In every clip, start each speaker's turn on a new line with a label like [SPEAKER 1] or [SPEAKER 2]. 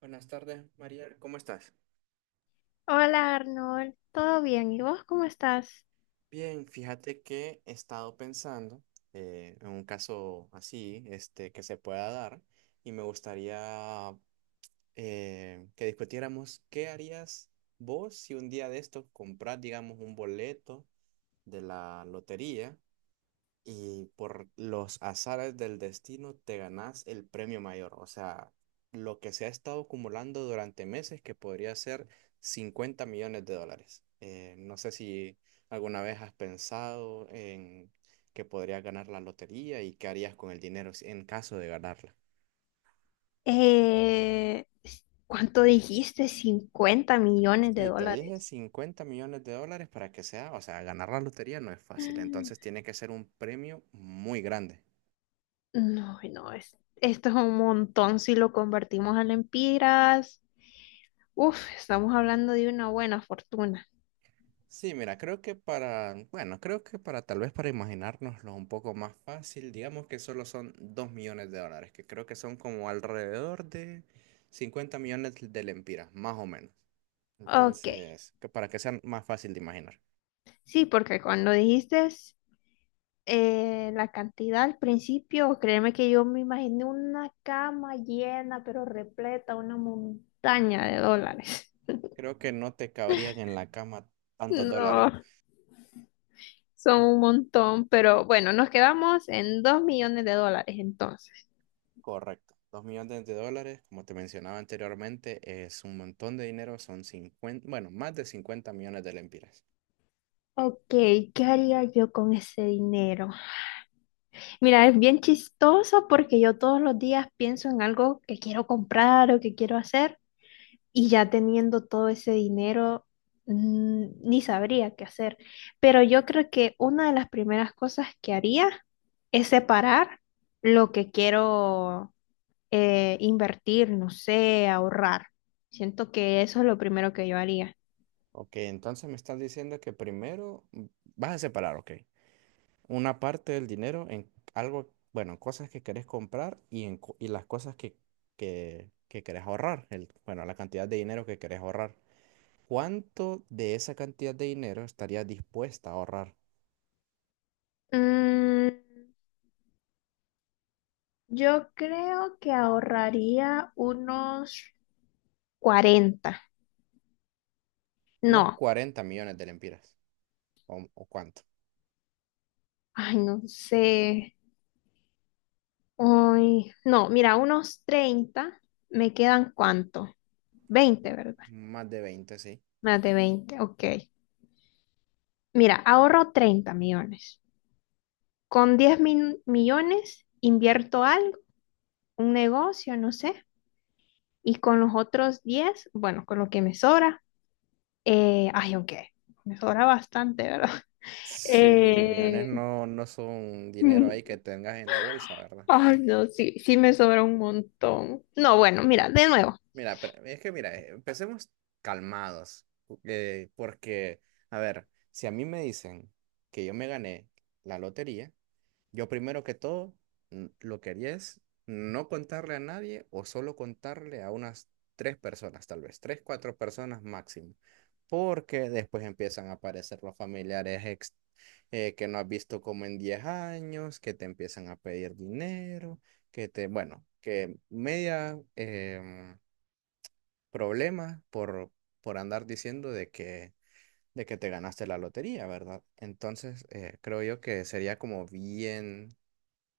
[SPEAKER 1] Buenas tardes, María. ¿Cómo estás?
[SPEAKER 2] Hola Arnold, ¿todo bien? ¿Y vos cómo estás?
[SPEAKER 1] Bien, fíjate que he estado pensando, en un caso así, este, que se pueda dar, y me gustaría que discutiéramos qué harías vos si un día de estos compras, digamos, un boleto de la lotería y por los azares del destino te ganás el premio mayor. O sea, lo que se ha estado acumulando durante meses que podría ser 50 millones de dólares. No sé si alguna vez has pensado en que podrías ganar la lotería y qué harías con el dinero en caso de ganarla.
[SPEAKER 2] Eh, ¿cuánto dijiste? 50 millones de
[SPEAKER 1] Sí, te dije
[SPEAKER 2] dólares.
[SPEAKER 1] 50 millones de dólares para que sea, o sea, ganar la lotería no es fácil,
[SPEAKER 2] Mm.
[SPEAKER 1] entonces tiene que ser un premio muy grande.
[SPEAKER 2] No, no, esto es un montón si lo convertimos a lempiras. Uf, estamos hablando de una buena fortuna.
[SPEAKER 1] Sí, mira, creo que para, bueno, creo que para tal vez para imaginárnoslo un poco más fácil, digamos que solo son 2 millones de dólares, que creo que son como alrededor de 50 millones de lempiras, más o menos.
[SPEAKER 2] Ok,
[SPEAKER 1] Entonces, que para que sea más fácil de imaginar.
[SPEAKER 2] sí, porque cuando dijiste la cantidad al principio, créeme que yo me imaginé una cama llena, pero repleta, una montaña de dólares.
[SPEAKER 1] Creo que no te cabrían en la cama tantos dólares.
[SPEAKER 2] No. Son un montón, pero bueno, nos quedamos en 2 millones de dólares entonces.
[SPEAKER 1] Correcto. Dos millones de dólares, como te mencionaba anteriormente, es un montón de dinero, son 50, bueno, más de 50 millones de lempiras.
[SPEAKER 2] Ok, ¿qué haría yo con ese dinero? Mira, es bien chistoso porque yo todos los días pienso en algo que quiero comprar o que quiero hacer y ya teniendo todo ese dinero ni sabría qué hacer. Pero yo creo que una de las primeras cosas que haría es separar lo que quiero invertir, no sé, ahorrar. Siento que eso es lo primero que yo haría.
[SPEAKER 1] Ok, entonces me estás diciendo que primero, vas a separar, ok, una parte del dinero en algo, bueno, cosas que querés comprar y las cosas que querés ahorrar, el, bueno, la cantidad de dinero que querés ahorrar. ¿Cuánto de esa cantidad de dinero estarías dispuesta a ahorrar?
[SPEAKER 2] Mm, yo creo que ahorraría unos 40.
[SPEAKER 1] ¿Unos
[SPEAKER 2] No,
[SPEAKER 1] 40 millones de lempiras, o cuánto?
[SPEAKER 2] ay, no sé. Ay, no, mira, unos 30. ¿Me quedan cuánto? 20, ¿verdad?
[SPEAKER 1] Más de 20, sí.
[SPEAKER 2] Más de 20, ok. Mira, ahorro 30 millones. Con 10.000 millones invierto algo, un negocio, no sé. Y con los otros 10, bueno, con lo que me sobra, ay, aunque me sobra bastante, ¿verdad?
[SPEAKER 1] Sí, 10 millones
[SPEAKER 2] Eh,
[SPEAKER 1] no, no son dinero ahí que tengas en la bolsa, ¿verdad?
[SPEAKER 2] ay, no, sí, sí me sobra un montón. No, bueno, mira, de nuevo.
[SPEAKER 1] Mira, pero es que mira, empecemos calmados, porque, a ver, si a mí me dicen que yo me gané la lotería, yo primero que todo, lo que haría es no contarle a nadie o solo contarle a unas tres personas, tal vez, tres, cuatro personas máximo, porque después empiezan a aparecer los familiares que no has visto como en 10 años, que te empiezan a pedir dinero, que te, bueno, que media, problemas por andar diciendo de que te ganaste la lotería, ¿verdad? Entonces, creo yo que sería como bien,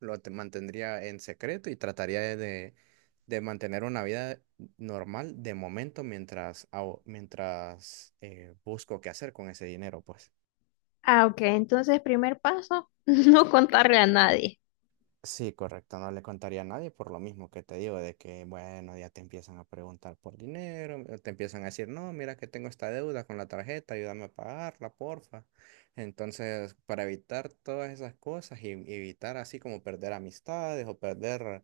[SPEAKER 1] lo te mantendría en secreto y trataría de mantener una vida normal de momento mientras, mientras busco qué hacer con ese dinero, pues.
[SPEAKER 2] Ah, ok, entonces primer paso, no contarle a nadie.
[SPEAKER 1] Sí, correcto, no le contaría a nadie por lo mismo que te digo, de que, bueno, ya te empiezan a preguntar por dinero, te empiezan a decir, no, mira que tengo esta deuda con la tarjeta, ayúdame a pagarla, porfa. Entonces, para evitar todas esas cosas y evitar así como perder amistades o perder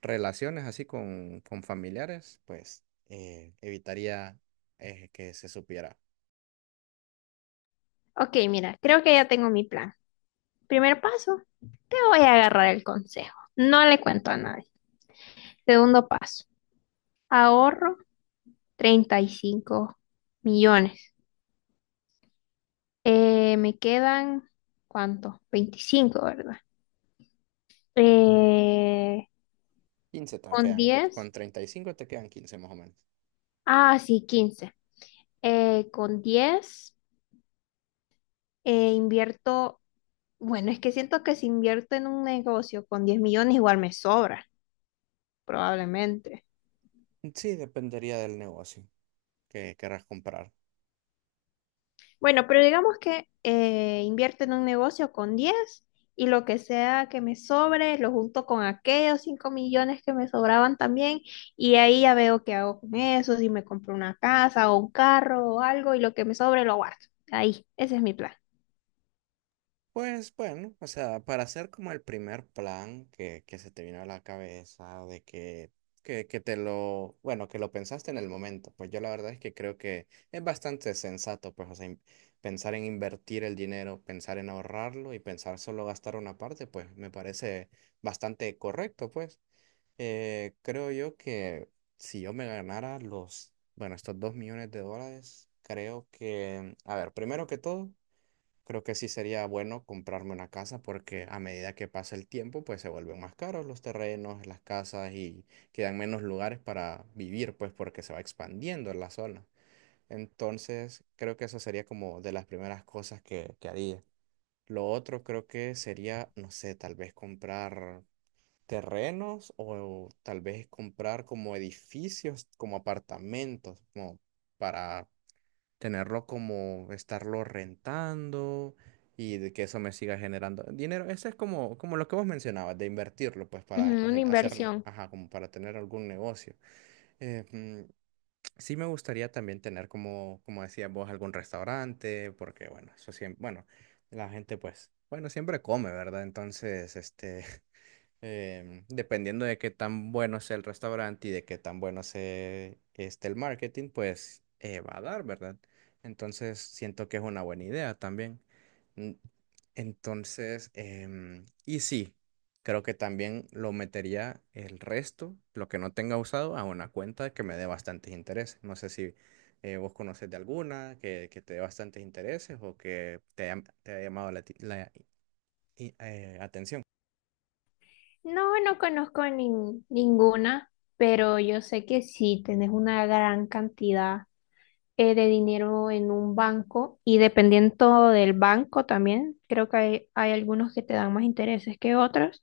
[SPEAKER 1] relaciones así con familiares, pues evitaría, que se supiera.
[SPEAKER 2] Ok, mira, creo que ya tengo mi plan. Primer paso, te voy a agarrar el consejo. No le cuento a nadie. Segundo paso, ahorro 35 millones. Me quedan, ¿cuánto? 25, ¿verdad? Eh,
[SPEAKER 1] 15 te
[SPEAKER 2] con
[SPEAKER 1] quedan,
[SPEAKER 2] 10.
[SPEAKER 1] con 35 te quedan 15 más o menos.
[SPEAKER 2] Ah, sí, 15. Con 10 invierto, bueno, es que siento que si invierto en un negocio con 10 millones igual me sobra, probablemente.
[SPEAKER 1] Sí, dependería del negocio que querrás comprar.
[SPEAKER 2] Bueno, pero digamos que invierto en un negocio con 10 y lo que sea que me sobre lo junto con aquellos 5 millones que me sobraban también y ahí ya veo qué hago con eso, si me compro una casa o un carro o algo y lo que me sobre lo guardo. Ahí, ese es mi plan.
[SPEAKER 1] Pues bueno, o sea, para hacer como el primer plan que se te vino a la cabeza, de que, que te lo, bueno, que lo pensaste en el momento, pues yo la verdad es que creo que es bastante sensato, pues, o sea, pensar en invertir el dinero, pensar en ahorrarlo y pensar solo gastar una parte, pues me parece bastante correcto, pues. Creo yo que si yo me ganara los, bueno, estos 2 millones de dólares, creo que, a ver, primero que todo. Creo que sí sería bueno comprarme una casa porque a medida que pasa el tiempo, pues se vuelven más caros los terrenos, las casas y quedan menos lugares para vivir, pues porque se va expandiendo la zona. Entonces, creo que eso sería como de las primeras cosas que haría. Lo otro creo que sería, no sé, tal vez comprar terrenos o tal vez comprar como edificios, como apartamentos, como para tenerlo como estarlo rentando y de que eso me siga generando dinero. Eso es como, como lo que vos mencionabas, de invertirlo, pues para
[SPEAKER 2] Ujú, una
[SPEAKER 1] hacer,
[SPEAKER 2] inversión.
[SPEAKER 1] ajá, como para tener algún negocio. Eh, mm, sí me gustaría también tener como, como decías vos, algún restaurante, porque bueno, eso siempre, bueno, la gente pues, bueno, siempre come, ¿verdad? Entonces, este, dependiendo de qué tan bueno sea el restaurante y de qué tan bueno sea este el marketing, pues va a dar, ¿verdad? Entonces siento que es una buena idea también. Mm, Entonces, y sí, creo que también lo metería el resto, lo que no tenga usado, a una cuenta que me dé bastantes intereses. No sé si vos conoces de alguna que te dé bastantes intereses o que te haya llamado la atención.
[SPEAKER 2] No, no conozco ninguna, pero yo sé que si tenés una gran cantidad de dinero en un banco y dependiendo del banco también, creo que hay algunos que te dan más intereses que otros,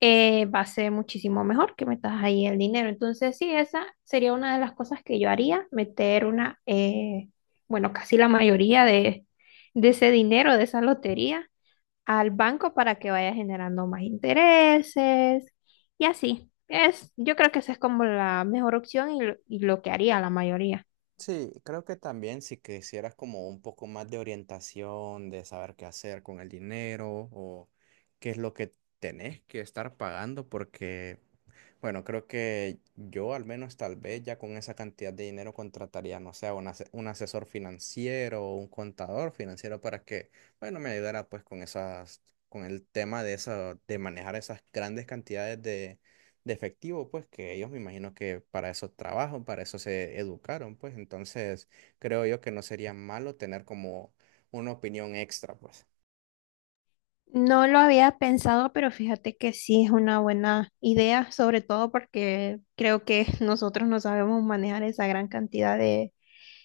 [SPEAKER 2] va a ser muchísimo mejor que metas ahí el dinero. Entonces, sí, esa sería una de las cosas que yo haría, meter bueno, casi la mayoría de ese dinero, de esa lotería, al banco para que vaya generando más intereses y así. Es, yo creo que esa es como la mejor opción y y lo que haría la mayoría.
[SPEAKER 1] Sí, creo que también si quisieras como un poco más de orientación, de saber qué hacer con el dinero o qué es lo que tenés que estar pagando, porque bueno, creo que yo al menos tal vez ya con esa cantidad de dinero contrataría, no sé, un asesor financiero o un contador financiero para que, bueno, me ayudara pues con esas, con el tema de esa, de manejar esas grandes cantidades de efectivo, pues que ellos me imagino que para eso trabajan, para eso se educaron, pues entonces creo yo que no sería malo tener como una opinión extra, pues.
[SPEAKER 2] No lo había pensado, pero fíjate que sí es una buena idea, sobre todo porque creo que nosotros no sabemos manejar esa gran cantidad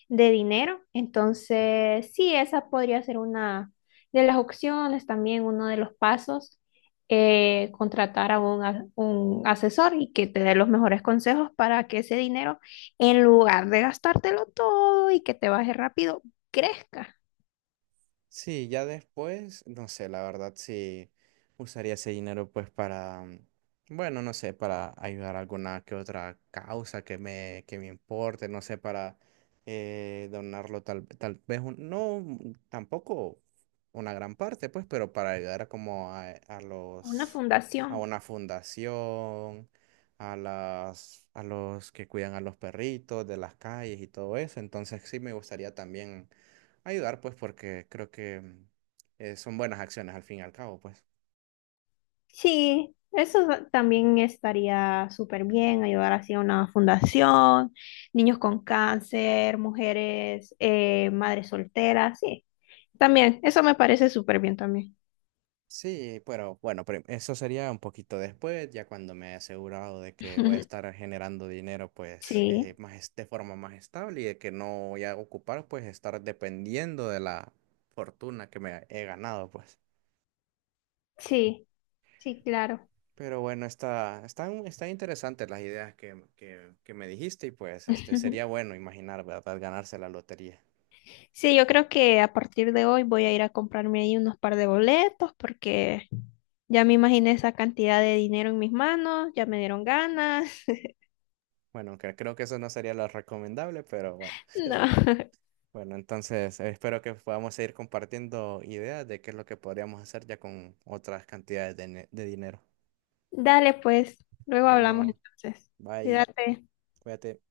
[SPEAKER 2] de dinero. Entonces, sí, esa podría ser una de las opciones, también uno de los pasos, contratar a un asesor y que te dé los mejores consejos para que ese dinero, en lugar de gastártelo todo y que te baje rápido, crezca
[SPEAKER 1] Sí, ya después, no sé, la verdad sí usaría ese dinero pues para, bueno, no sé, para ayudar a alguna que otra causa que me importe, no sé, para donarlo, tal vez, no, tampoco una gran parte pues, pero para ayudar como
[SPEAKER 2] a una
[SPEAKER 1] a
[SPEAKER 2] fundación.
[SPEAKER 1] una fundación, a los que cuidan a los perritos de las calles y todo eso, entonces sí me gustaría también ayudar, pues, porque creo que son buenas acciones al fin y al cabo, pues.
[SPEAKER 2] Sí, eso también estaría súper bien, ayudar así a una fundación, niños con cáncer, mujeres, madres solteras, sí. También, eso me parece súper bien también.
[SPEAKER 1] Sí, pero bueno, eso sería un poquito después, ya cuando me he asegurado de que voy a estar generando dinero, pues,
[SPEAKER 2] Sí,
[SPEAKER 1] de forma más estable y de que no voy a ocupar, pues, estar dependiendo de la fortuna que me he ganado, pues.
[SPEAKER 2] sí, sí, claro.
[SPEAKER 1] Pero bueno, están interesantes las ideas que me dijiste y pues este sería bueno imaginar, ¿verdad? Ganarse la lotería.
[SPEAKER 2] Sí, yo creo que a partir de hoy voy a ir a comprarme ahí unos par de boletos porque ya me imaginé esa cantidad de dinero en mis manos, ya me dieron ganas.
[SPEAKER 1] Bueno, aunque creo que eso no sería lo recomendable, pero bueno.
[SPEAKER 2] No.
[SPEAKER 1] Bueno, entonces espero que podamos seguir compartiendo ideas de qué es lo que podríamos hacer ya con otras cantidades de dinero.
[SPEAKER 2] Dale, pues, luego hablamos
[SPEAKER 1] Bueno,
[SPEAKER 2] entonces.
[SPEAKER 1] bye,
[SPEAKER 2] Cuídate.
[SPEAKER 1] cuídate.